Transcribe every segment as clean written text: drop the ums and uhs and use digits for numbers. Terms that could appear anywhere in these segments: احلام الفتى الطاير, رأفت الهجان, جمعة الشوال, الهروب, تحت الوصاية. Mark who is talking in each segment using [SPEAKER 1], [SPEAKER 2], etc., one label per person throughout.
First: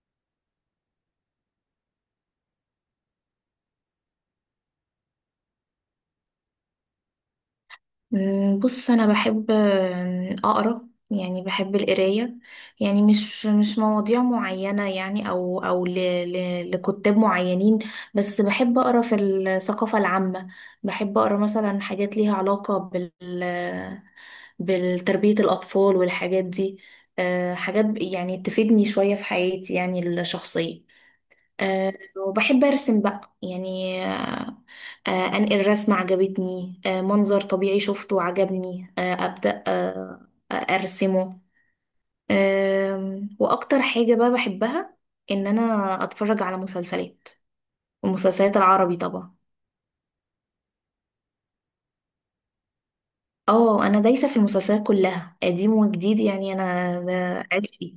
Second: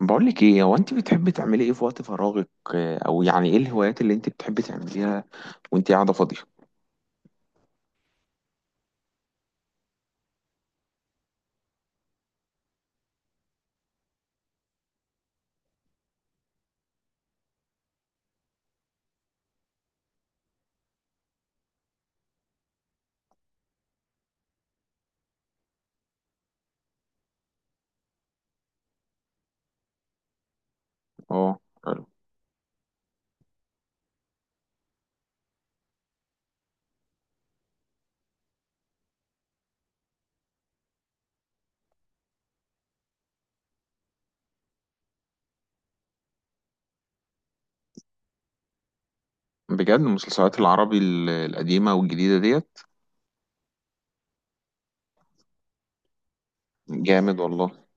[SPEAKER 1] بقولك ايه هو انت بتحبي تعملي ايه في وقت فراغك؟ او يعني ايه الهوايات اللي انت بتحبي تعمليها وانت قاعده فاضيه؟
[SPEAKER 2] بص انا بحب اقرا، يعني بحب القرايه. يعني مش مواضيع معينه، يعني او ل ل لكتاب معينين. بس بحب اقرا في الثقافه العامه. بحب اقرا مثلا حاجات ليها علاقه بالتربيه الاطفال والحاجات دي. حاجات يعني تفيدني شويه في حياتي، يعني الشخصيه.
[SPEAKER 1] اه.
[SPEAKER 2] آه،
[SPEAKER 1] حلو.
[SPEAKER 2] وبحب أرسم بقى يعني. أنقل رسمة عجبتني، منظر طبيعي شفته عجبني، أبدأ أرسمه. وأكتر حاجة بقى بحبها إن أنا أتفرج على مسلسلات، المسلسلات العربي طبعا.
[SPEAKER 1] بجد؟ المسلسلات العربي القديمه والجديده ديت؟
[SPEAKER 2] اه، أنا دايسة في المسلسلات كلها قديم وجديد، يعني أنا
[SPEAKER 1] جامد
[SPEAKER 2] ده
[SPEAKER 1] والله.
[SPEAKER 2] عشقي.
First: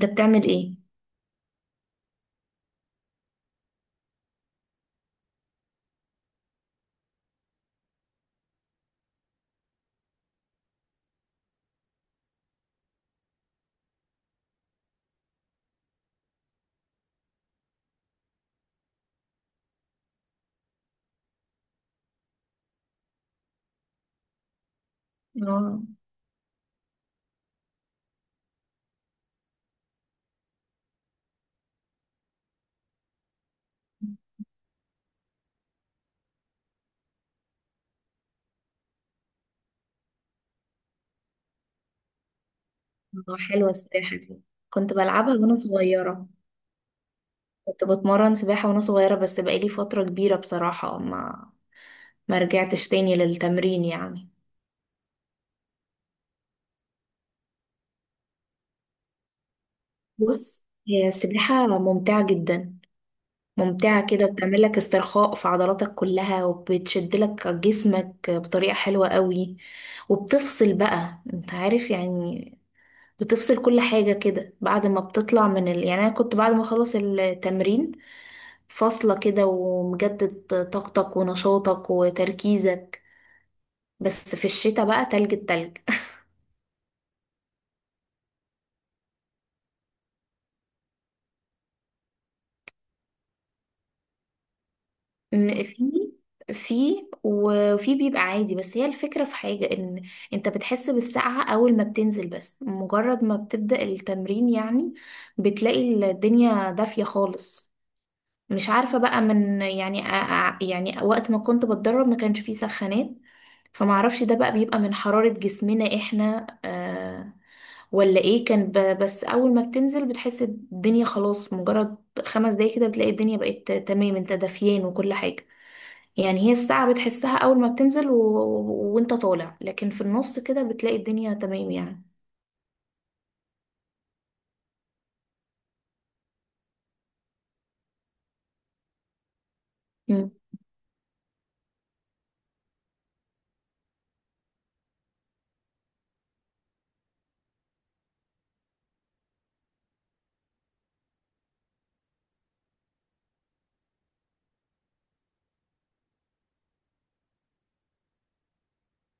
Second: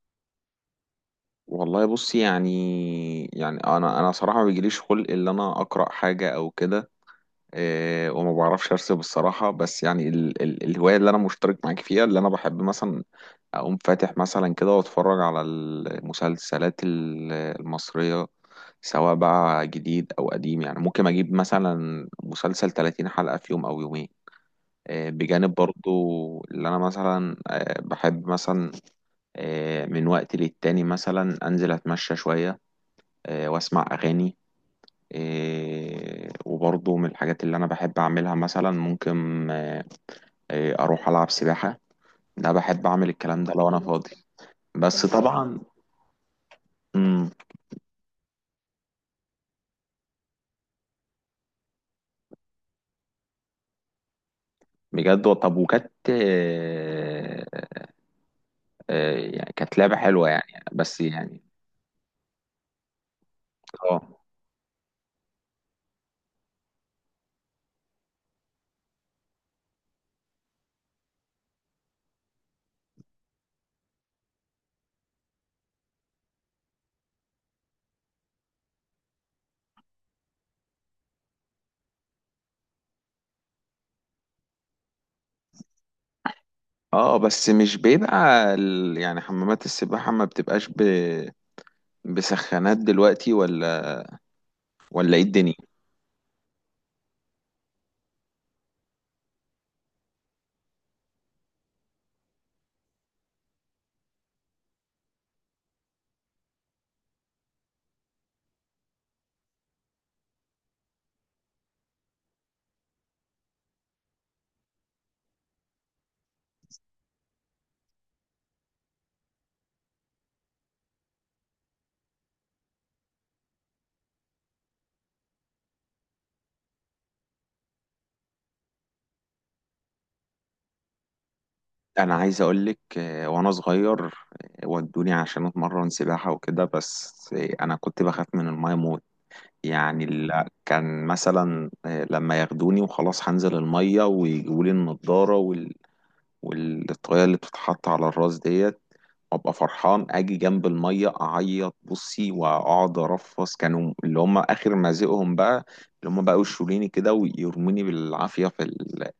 [SPEAKER 2] أنت بتعمل إيه؟
[SPEAKER 1] والله بصي، يعني يعني انا صراحه ما بيجيليش خلق ان انا اقرا حاجه او كده. وما بعرفش ارسم الصراحه، بس يعني ال ال الهوايه اللي انا مشترك معاك فيها اللي انا بحب مثلا اقوم فاتح مثلا كده واتفرج على المسلسلات المصرية، سواء بقى جديد او قديم. يعني ممكن اجيب مثلا مسلسل 30 حلقة في يوم او يومين، بجانب
[SPEAKER 2] اه.
[SPEAKER 1] برضو اللي انا مثلا بحب مثلا من وقت للتاني مثلا انزل اتمشى شوية، واسمع اغاني، وبرضو من الحاجات اللي انا بحب اعملها مثلا ممكن اروح العب سباحة. ده بحب اعمل الكلام ده لو
[SPEAKER 2] حلوة
[SPEAKER 1] انا
[SPEAKER 2] السباحة
[SPEAKER 1] فاضي.
[SPEAKER 2] دي، كنت
[SPEAKER 1] بس
[SPEAKER 2] بلعبها وأنا
[SPEAKER 1] طبعا.
[SPEAKER 2] صغيرة.
[SPEAKER 1] مم.
[SPEAKER 2] كنت بتمرن سباحة وانا صغيرة، بس بقالي فترة كبيرة بصراحة ما رجعتش تاني للتمرين يعني.
[SPEAKER 1] بجد. طب، وكانت يعني كانت لعبة حلوة يعني،
[SPEAKER 2] بص،
[SPEAKER 1] بس
[SPEAKER 2] هي
[SPEAKER 1] يعني.
[SPEAKER 2] السباحة ممتعة جدا، ممتعة
[SPEAKER 1] اه.
[SPEAKER 2] كده، بتعمل لك استرخاء في عضلاتك كلها وبتشد لك جسمك بطريقة حلوة قوي. وبتفصل بقى، انت عارف يعني. بتفصل كل حاجة كده بعد ما بتطلع من يعني انا كنت بعد ما اخلص التمرين فاصلة كده، ومجدد طاقتك ونشاطك وتركيزك. بس في الشتاء بقى، تلج، التلج.
[SPEAKER 1] اه، بس مش بيبقى يعني حمامات السباحة ما بتبقاش بسخانات دلوقتي، ولا ايه الدنيا؟
[SPEAKER 2] إن في وفي بيبقى عادي. بس هي الفكرة في حاجة ان انت بتحس بالسقعة اول ما بتنزل، بس مجرد ما بتبدأ التمرين يعني، بتلاقي الدنيا دافية خالص. مش عارفة بقى من يعني، يعني وقت ما كنت بتدرب ما كانش فيه سخانات. فمعرفش ده بقى بيبقى من حرارة جسمنا احنا ولا ايه. كان بس اول ما بتنزل بتحس الدنيا خلاص، مجرد 5 دقايق كده بتلاقي الدنيا بقت تمام، انت دافيان وكل حاجة. يعني هي الساعة بتحسها أول ما بتنزل وانت طالع، لكن في النص كده بتلاقي الدنيا تمام يعني.
[SPEAKER 1] انا عايز اقولك وانا صغير ودوني عشان اتمرن سباحة وكده، بس انا كنت بخاف من الماية موت. يعني
[SPEAKER 2] مم.
[SPEAKER 1] كان مثلا لما ياخدوني وخلاص هنزل المية ويجيبولي النضارة والطريقة اللي بتتحط على الراس ديت، وابقى فرحان اجي جنب الميه اعيط، بصي، واقعد ارفص. كانوا اللي هم اخر مزقهم بقى، اللي هم بقى يشوليني كده ويرموني بالعافيه في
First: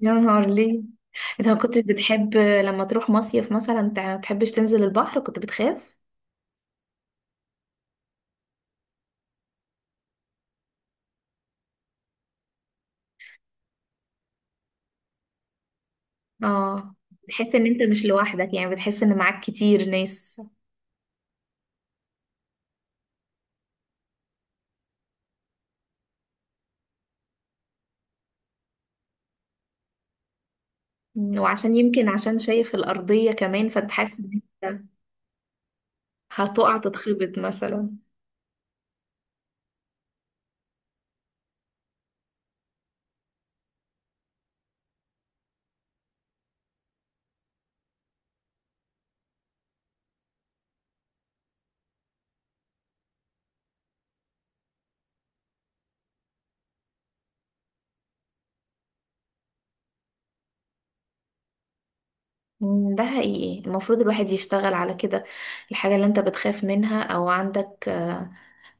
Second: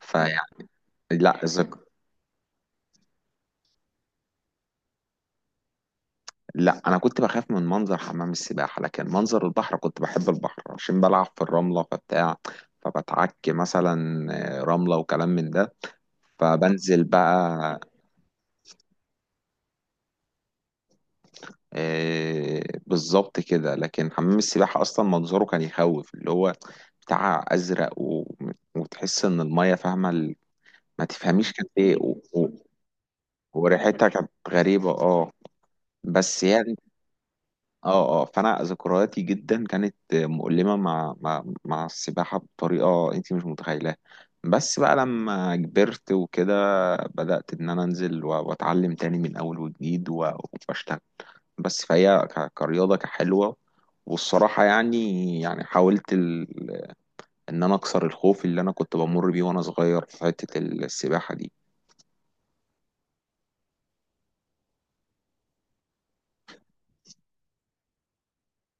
[SPEAKER 2] يا نهار
[SPEAKER 1] فيعني.
[SPEAKER 2] ليه،
[SPEAKER 1] لا.
[SPEAKER 2] انت ما كنتش بتحب لما تروح مصيف مثلا تحبش تنزل البحر؟ كنت بتخاف؟
[SPEAKER 1] لا، انا كنت بخاف من منظر حمام السباحه، لكن منظر البحر كنت بحب البحر عشان بلعب في الرمله فبتاع، فبتعك مثلا رمله وكلام من ده،
[SPEAKER 2] اه،
[SPEAKER 1] فبنزل
[SPEAKER 2] بتحس ان
[SPEAKER 1] بقى.
[SPEAKER 2] انت مش لوحدك، يعني بتحس ان معاك كتير ناس.
[SPEAKER 1] آه، بالظبط كده. لكن حمام السباحة أصلا منظره كان يخوف، اللي هو بتاع أزرق وتحس إن المية فاهمة ما
[SPEAKER 2] مم.
[SPEAKER 1] تفهميش كانت
[SPEAKER 2] وعشان
[SPEAKER 1] إيه
[SPEAKER 2] يمكن عشان شايف الأرضية كمان، فانت
[SPEAKER 1] وريحتها
[SPEAKER 2] حاسس
[SPEAKER 1] كانت
[SPEAKER 2] ان انت
[SPEAKER 1] غريبة. بس يعني.
[SPEAKER 2] هتقع تتخبط مثلا.
[SPEAKER 1] أه أه فأنا ذكرياتي جدا كانت مؤلمة مع مع السباحة بطريقة أنت مش متخيلاها. بس بقى لما كبرت وكده، بدأت إن أنا أنزل وأتعلم تاني من أول وجديد وأشتغل. بس فهي كرياضة كحلوة، والصراحة يعني، يعني حاولت إن أنا أكسر الخوف اللي أنا كنت بمر بيه وأنا صغير في حتة السباحة دي.
[SPEAKER 2] ده حقيقي، المفروض الواحد يشتغل على كده. الحاجة اللي انت بتخاف منها او عندك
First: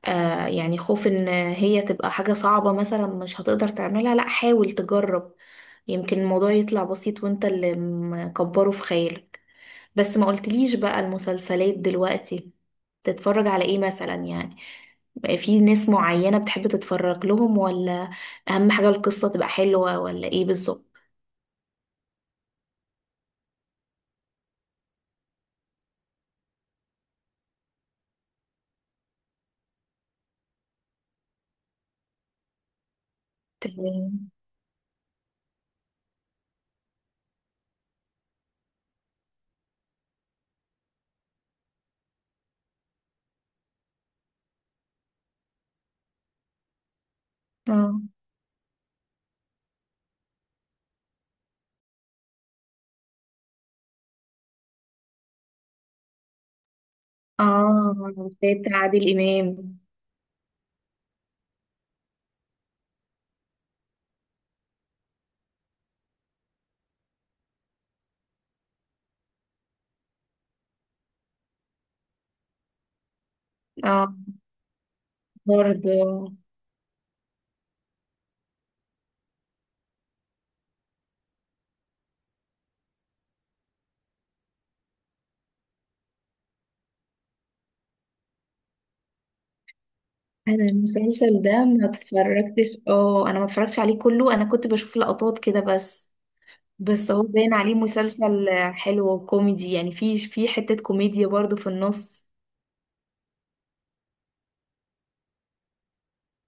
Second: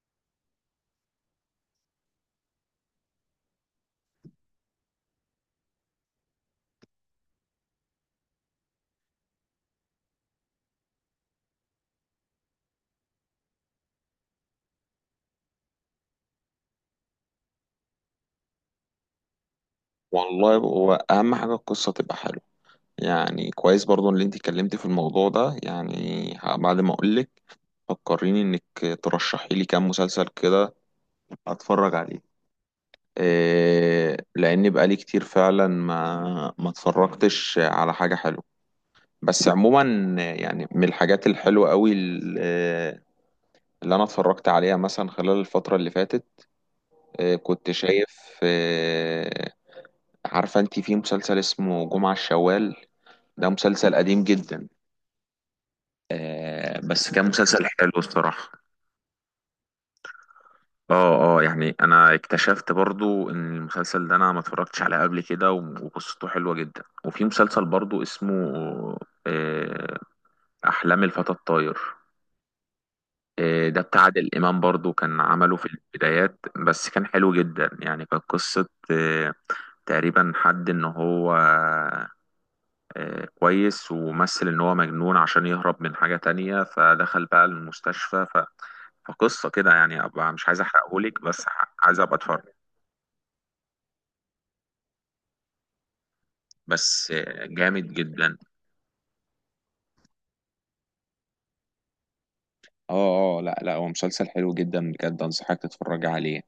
[SPEAKER 2] يعني خوف ان هي تبقى حاجة صعبة مثلا، مش هتقدر تعملها، لا حاول تجرب. يمكن الموضوع يطلع بسيط وانت اللي مكبره في خيالك. بس ما قلتليش بقى المسلسلات دلوقتي تتفرج على ايه مثلا يعني؟ في ناس معينة بتحب تتفرج لهم، ولا اهم حاجة القصة تبقى حلوة، ولا ايه
[SPEAKER 1] والله
[SPEAKER 2] بالظبط؟
[SPEAKER 1] هو أهم حاجة القصة تبقى حلوة. يعني كويس برضو اللي أنت اتكلمتي في الموضوع ده، يعني بعد ما أقولك فكريني إنك ترشحي لي كام مسلسل كده أتفرج عليه.
[SPEAKER 2] تمام.
[SPEAKER 1] لأن بقالي كتير فعلا ما اتفرجتش على حاجة حلوة. بس عموما، يعني من الحاجات الحلوة قوي اللي أنا اتفرجت عليها مثلا خلال الفترة اللي فاتت، كنت
[SPEAKER 2] اه.
[SPEAKER 1] شايف. عارفة أنت في مسلسل اسمه جمعة الشوال؟ ده مسلسل قديم جدا، بس كان مسلسل حلو
[SPEAKER 2] اه،
[SPEAKER 1] الصراحة.
[SPEAKER 2] بتاعت عادل امام.
[SPEAKER 1] اه اه، يعني انا اكتشفت برضو ان المسلسل ده انا ما اتفرجتش عليه قبل كده، وقصته حلوة جدا. وفي مسلسل برضو اسمه آه، احلام الفتى الطاير. إيه، ده بتاع
[SPEAKER 2] اه،
[SPEAKER 1] عادل إمام برضو، كان عمله في
[SPEAKER 2] برضه.
[SPEAKER 1] البدايات، بس كان حلو جدا. يعني كانت قصة، إيه، تقريبا حد إن هو، إيه، كويس، ومثل إن هو مجنون عشان يهرب من حاجة تانية فدخل بقى المستشفى فقصة كده. يعني أبقى مش عايز
[SPEAKER 2] انا
[SPEAKER 1] أحرقهولك،
[SPEAKER 2] المسلسل
[SPEAKER 1] بس
[SPEAKER 2] ده ما
[SPEAKER 1] عايز أبقى أتفرج.
[SPEAKER 2] اتفرجتش، اه انا ما اتفرجتش عليه كله، انا كنت بشوف لقطات كده بس.
[SPEAKER 1] بس
[SPEAKER 2] بس هو
[SPEAKER 1] إيه،
[SPEAKER 2] باين عليه
[SPEAKER 1] جامد جدا.
[SPEAKER 2] مسلسل حلو وكوميدي، يعني في حتة كوميديا برضو في النص.
[SPEAKER 1] اه اه، لا لا، هو مسلسل حلو جدا بجد، انصحك تتفرج عليه.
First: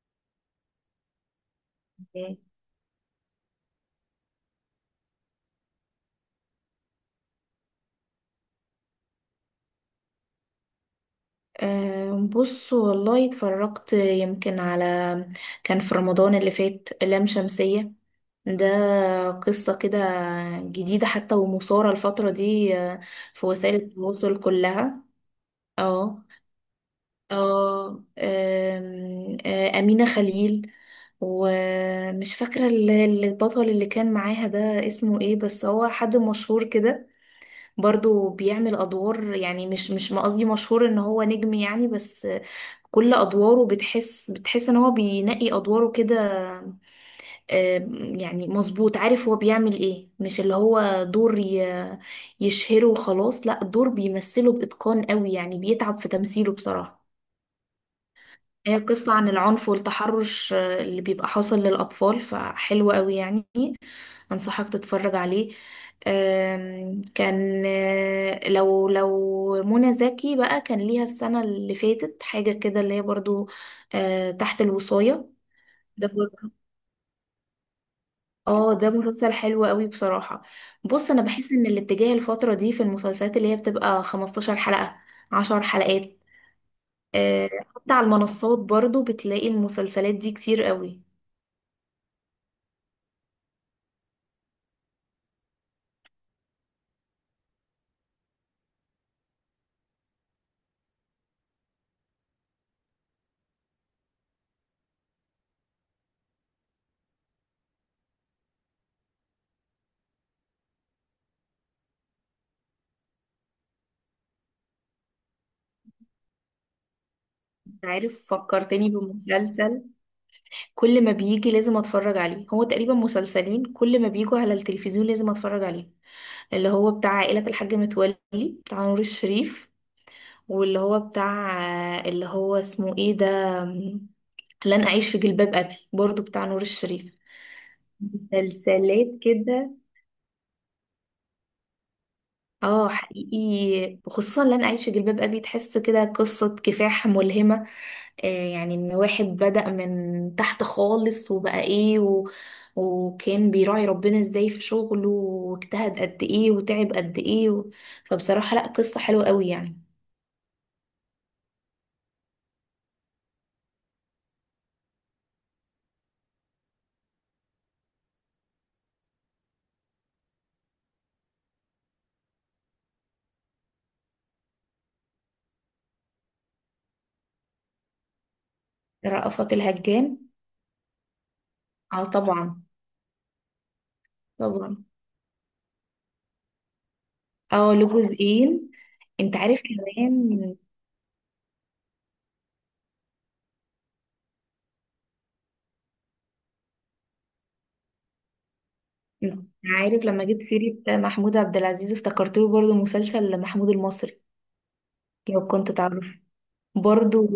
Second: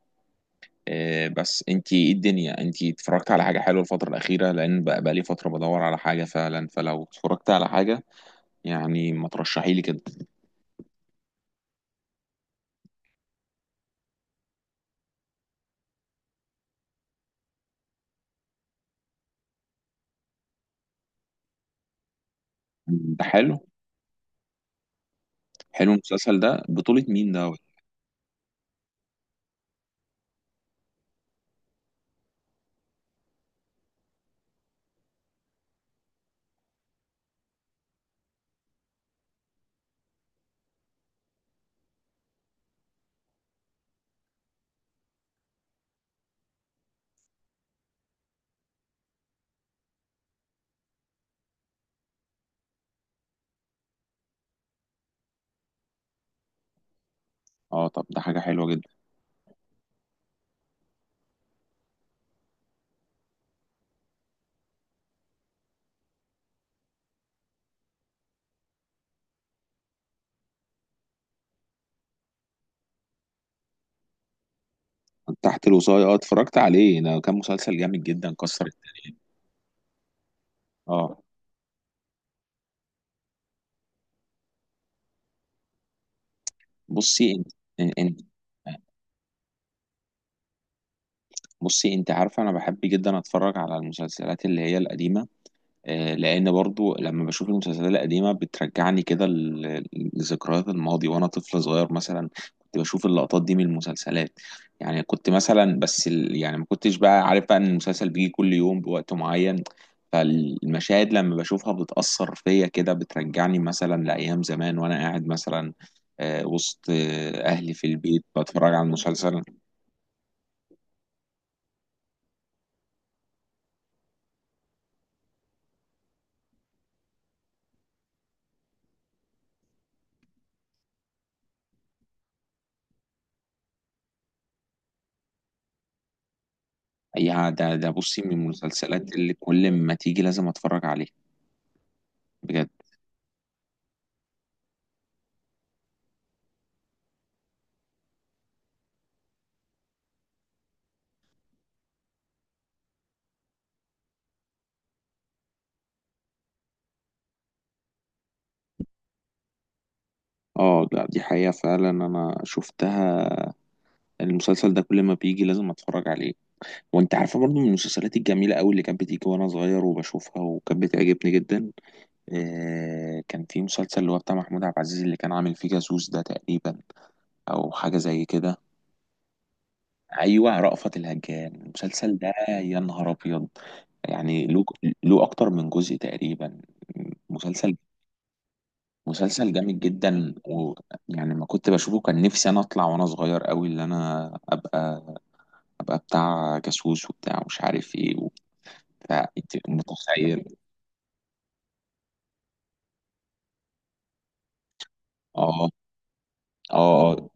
[SPEAKER 1] بس انت ايه
[SPEAKER 2] مم.
[SPEAKER 1] الدنيا؟ انت اتفرجت على حاجة حلوة الفترة الأخيرة؟ لأن بقى لي فترة بدور على حاجة فعلا، فلو اتفرجت على حاجة يعني ما ترشحي لي كده.
[SPEAKER 2] بص والله اتفرجت يمكن على... كان في رمضان اللي فات لام شمسية. ده قصة كده جديدة حتى، ومثارة الفترة دي
[SPEAKER 1] ده
[SPEAKER 2] في
[SPEAKER 1] حلو.
[SPEAKER 2] وسائل التواصل كلها.
[SPEAKER 1] حلو،
[SPEAKER 2] اه.
[SPEAKER 1] المسلسل ده بطولة مين ده؟
[SPEAKER 2] اه. آم، آه، أمينة خليل. ومش فاكرة البطل اللي كان معاها ده اسمه ايه، بس هو حد مشهور كده، برضو بيعمل أدوار، يعني مش ما قصدي مشهور ان هو نجم يعني، بس كل أدواره بتحس ان هو بينقي أدواره كده. يعني مظبوط، عارف هو بيعمل ايه، مش اللي هو دور يشهره وخلاص، لا دور بيمثله بإتقان قوي يعني، بيتعب في تمثيله بصراحة.
[SPEAKER 1] اه، طب ده حاجة حلوة
[SPEAKER 2] هي
[SPEAKER 1] جدا.
[SPEAKER 2] قصة عن العنف والتحرش اللي بيبقى حاصل للأطفال، فحلوة قوي يعني، أنصحك تتفرج عليه. كان لو منى زكي بقى كان ليها السنة اللي فاتت حاجة كده اللي هي برضو تحت الوصاية.
[SPEAKER 1] تحت الوصاية،
[SPEAKER 2] ده
[SPEAKER 1] اه،
[SPEAKER 2] برضو.
[SPEAKER 1] اتفرجت عليه، ده كان مسلسل جامد جدا، كسر
[SPEAKER 2] اه ده
[SPEAKER 1] الدنيا.
[SPEAKER 2] مسلسل حلو قوي بصراحة. بص،
[SPEAKER 1] اه،
[SPEAKER 2] أنا بحس إن الاتجاه الفترة دي في المسلسلات اللي هي بتبقى 15 حلقة، 10 حلقات.
[SPEAKER 1] بصي
[SPEAKER 2] آه،
[SPEAKER 1] انت
[SPEAKER 2] حتى على
[SPEAKER 1] انت
[SPEAKER 2] المنصات برضو بتلاقي المسلسلات دي كتير قوي.
[SPEAKER 1] بصي، انت عارفة انا بحب جدا اتفرج على المسلسلات اللي هي القديمة، لان برضو لما بشوف المسلسلات القديمه بترجعني كده لذكريات الماضي وانا طفل صغير مثلا. كنت بشوف اللقطات دي من المسلسلات. يعني كنت مثلا، بس يعني ما كنتش بقى عارف بقى ان المسلسل بيجي كل يوم بوقت معين. فالمشاهد لما بشوفها بتأثر فيا كده، بترجعني مثلا لأيام زمان وانا قاعد مثلا وسط اهلي في البيت
[SPEAKER 2] عارف،
[SPEAKER 1] بتفرج على
[SPEAKER 2] فكرتني
[SPEAKER 1] المسلسل.
[SPEAKER 2] بمسلسل كل ما بيجي لازم اتفرج عليه، هو تقريبا مسلسلين كل ما بيجوا على التلفزيون لازم اتفرج عليه. اللي هو بتاع عائلة الحاج متولي بتاع نور الشريف، واللي هو بتاع... اللي هو اسمه ايه ده، لن اعيش في جلباب ابي برضو بتاع نور الشريف.
[SPEAKER 1] يا ده، بصي، من
[SPEAKER 2] مسلسلات
[SPEAKER 1] المسلسلات اللي كل
[SPEAKER 2] كده.
[SPEAKER 1] ما تيجي لازم اتفرج عليها بجد.
[SPEAKER 2] اه حقيقي، وخصوصا لن اعيش في جلباب ابي، تحس كده قصة كفاح ملهمة، يعني ان واحد بدأ من تحت خالص وبقى ايه و... وكان بيراعي ربنا ازاي في شغله، واجتهد قد ايه وتعب قد ايه و... فبصراحة، لا قصة حلوة قوي يعني.
[SPEAKER 1] اه، لا دي حقيقة، فعلا انا شفتها، المسلسل ده كل ما بيجي لازم اتفرج عليه. وانت عارفة برضو من المسلسلات الجميلة قوي اللي كانت بتيجي وانا صغير وبشوفها، وكانت بتعجبني جدا، كان في مسلسل اللي هو بتاع محمود عبد العزيز اللي كان عامل فيه جاسوس، ده تقريبا او حاجة زي كده.
[SPEAKER 2] رأفت الهجان.
[SPEAKER 1] ايوه، رأفت الهجان.
[SPEAKER 2] اه
[SPEAKER 1] المسلسل ده
[SPEAKER 2] طبعا.
[SPEAKER 1] يا نهار ابيض. يعني له،
[SPEAKER 2] طبعا.
[SPEAKER 1] له اكتر من جزء تقريبا،
[SPEAKER 2] اه
[SPEAKER 1] مسلسل،
[SPEAKER 2] له جزئين. انت
[SPEAKER 1] مسلسل
[SPEAKER 2] عارف
[SPEAKER 1] جامد جدا.
[SPEAKER 2] كمان.
[SPEAKER 1] ويعني ما كنت بشوفه كان نفسي انا اطلع وانا صغير قوي، اللي انا ابقى، ابقى بتاع جاسوس وبتاع مش عارف ايه، وبتاع انت
[SPEAKER 2] عارف، لما جبت
[SPEAKER 1] متخيل.
[SPEAKER 2] سيرة محمود عبد العزيز افتكرت له برضه مسلسل محمود المصري، لو
[SPEAKER 1] اه
[SPEAKER 2] كنت تعرف.
[SPEAKER 1] اه
[SPEAKER 2] برضو،
[SPEAKER 1] اه،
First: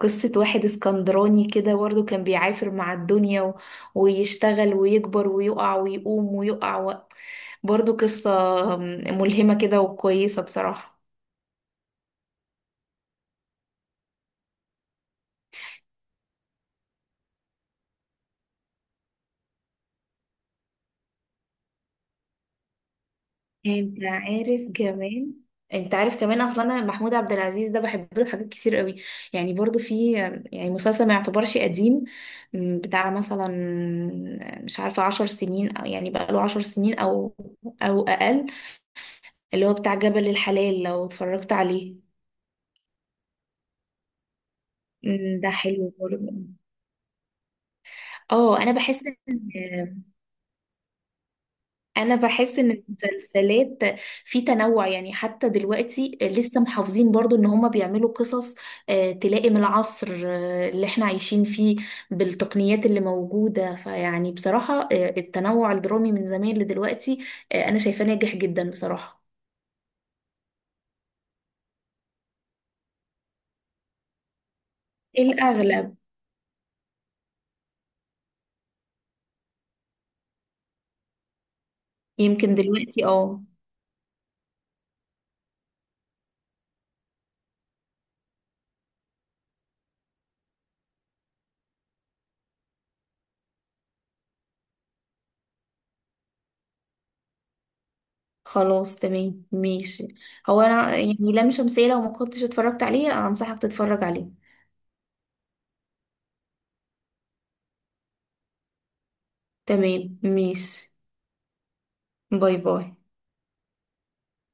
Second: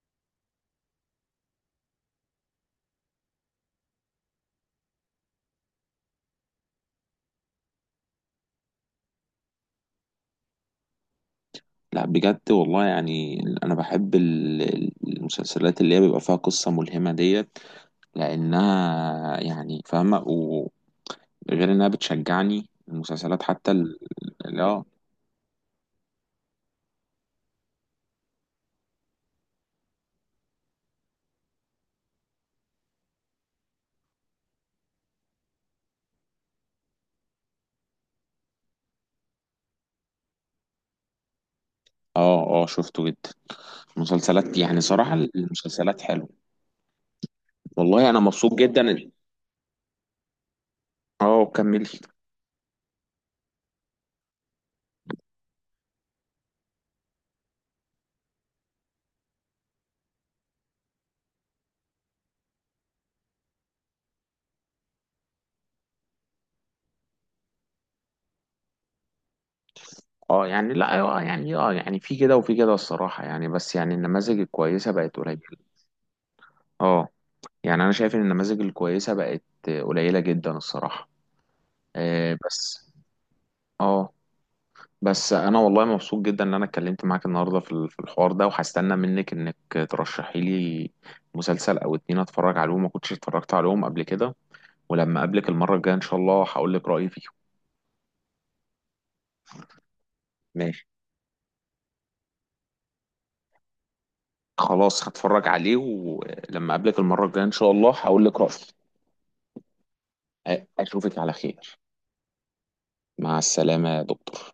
[SPEAKER 2] قصة واحد اسكندراني كده، برضو كان بيعافر مع الدنيا و... ويشتغل ويكبر ويقع ويقوم ويقع و... برضو قصة ملهمة كده وكويسة بصراحة.
[SPEAKER 1] لا بجد والله، يعني انا بحب المسلسلات اللي هي بيبقى فيها قصة ملهمة ديت، لانها يعني فاهمة، وغير انها بتشجعني المسلسلات. حتى
[SPEAKER 2] انت عارف
[SPEAKER 1] اه.
[SPEAKER 2] كمان انت عارف كمان اصلا، انا محمود عبد العزيز ده بحب له حاجات كتير قوي. يعني برضو في، يعني مسلسل ما يعتبرش قديم، بتاع مثلا، مش عارفة 10 سنين، أو يعني بقى له 10 سنين او اقل، اللي هو بتاع جبل الحلال، لو اتفرجت عليه.
[SPEAKER 1] اه اه، شفته جدا. مسلسلات، يعني صراحة
[SPEAKER 2] ده حلو
[SPEAKER 1] المسلسلات حلوة.
[SPEAKER 2] برضه.
[SPEAKER 1] والله انا مبسوط
[SPEAKER 2] اه
[SPEAKER 1] جدا.
[SPEAKER 2] ان
[SPEAKER 1] اه، كملي.
[SPEAKER 2] انا بحس ان المسلسلات في تنوع، يعني حتى دلوقتي لسه محافظين برضو ان هما بيعملوا قصص تلائم العصر اللي احنا عايشين فيه، بالتقنيات اللي موجودة، فيعني بصراحة التنوع الدرامي من زمان لدلوقتي انا شايفاه ناجح جدا بصراحة.
[SPEAKER 1] اه يعني، لا، اه يعني، اه يعني في كده وفي كده الصراحه، يعني بس يعني النماذج الكويسه بقت قليله.
[SPEAKER 2] الاغلب.
[SPEAKER 1] اه، يعني انا شايف ان النماذج الكويسه بقت قليله جدا الصراحه،
[SPEAKER 2] يمكن
[SPEAKER 1] بس.
[SPEAKER 2] دلوقتي. اه،
[SPEAKER 1] اه، بس انا والله مبسوط جدا ان انا اتكلمت معاك النهارده في في الحوار ده، وهستنى منك انك ترشحي لي مسلسل او اتنين اتفرج عليهم، ما كنتش اتفرجت عليهم قبل كده، ولما اقابلك المره الجايه ان شاء الله هقول لك رايي فيهم.
[SPEAKER 2] خلاص تمام ماشي. هو
[SPEAKER 1] ماشي،
[SPEAKER 2] انا يعني، لام شمسية لو ما كنتش اتفرجت عليه انصحك تتفرج عليه.
[SPEAKER 1] خلاص هتفرج عليه، ولما اقابلك المرة الجاية ان شاء الله هقول لك رأيي.
[SPEAKER 2] تمام ماشي.
[SPEAKER 1] اشوفك على خير.
[SPEAKER 2] باي باي.
[SPEAKER 1] مع السلامة يا دكتور.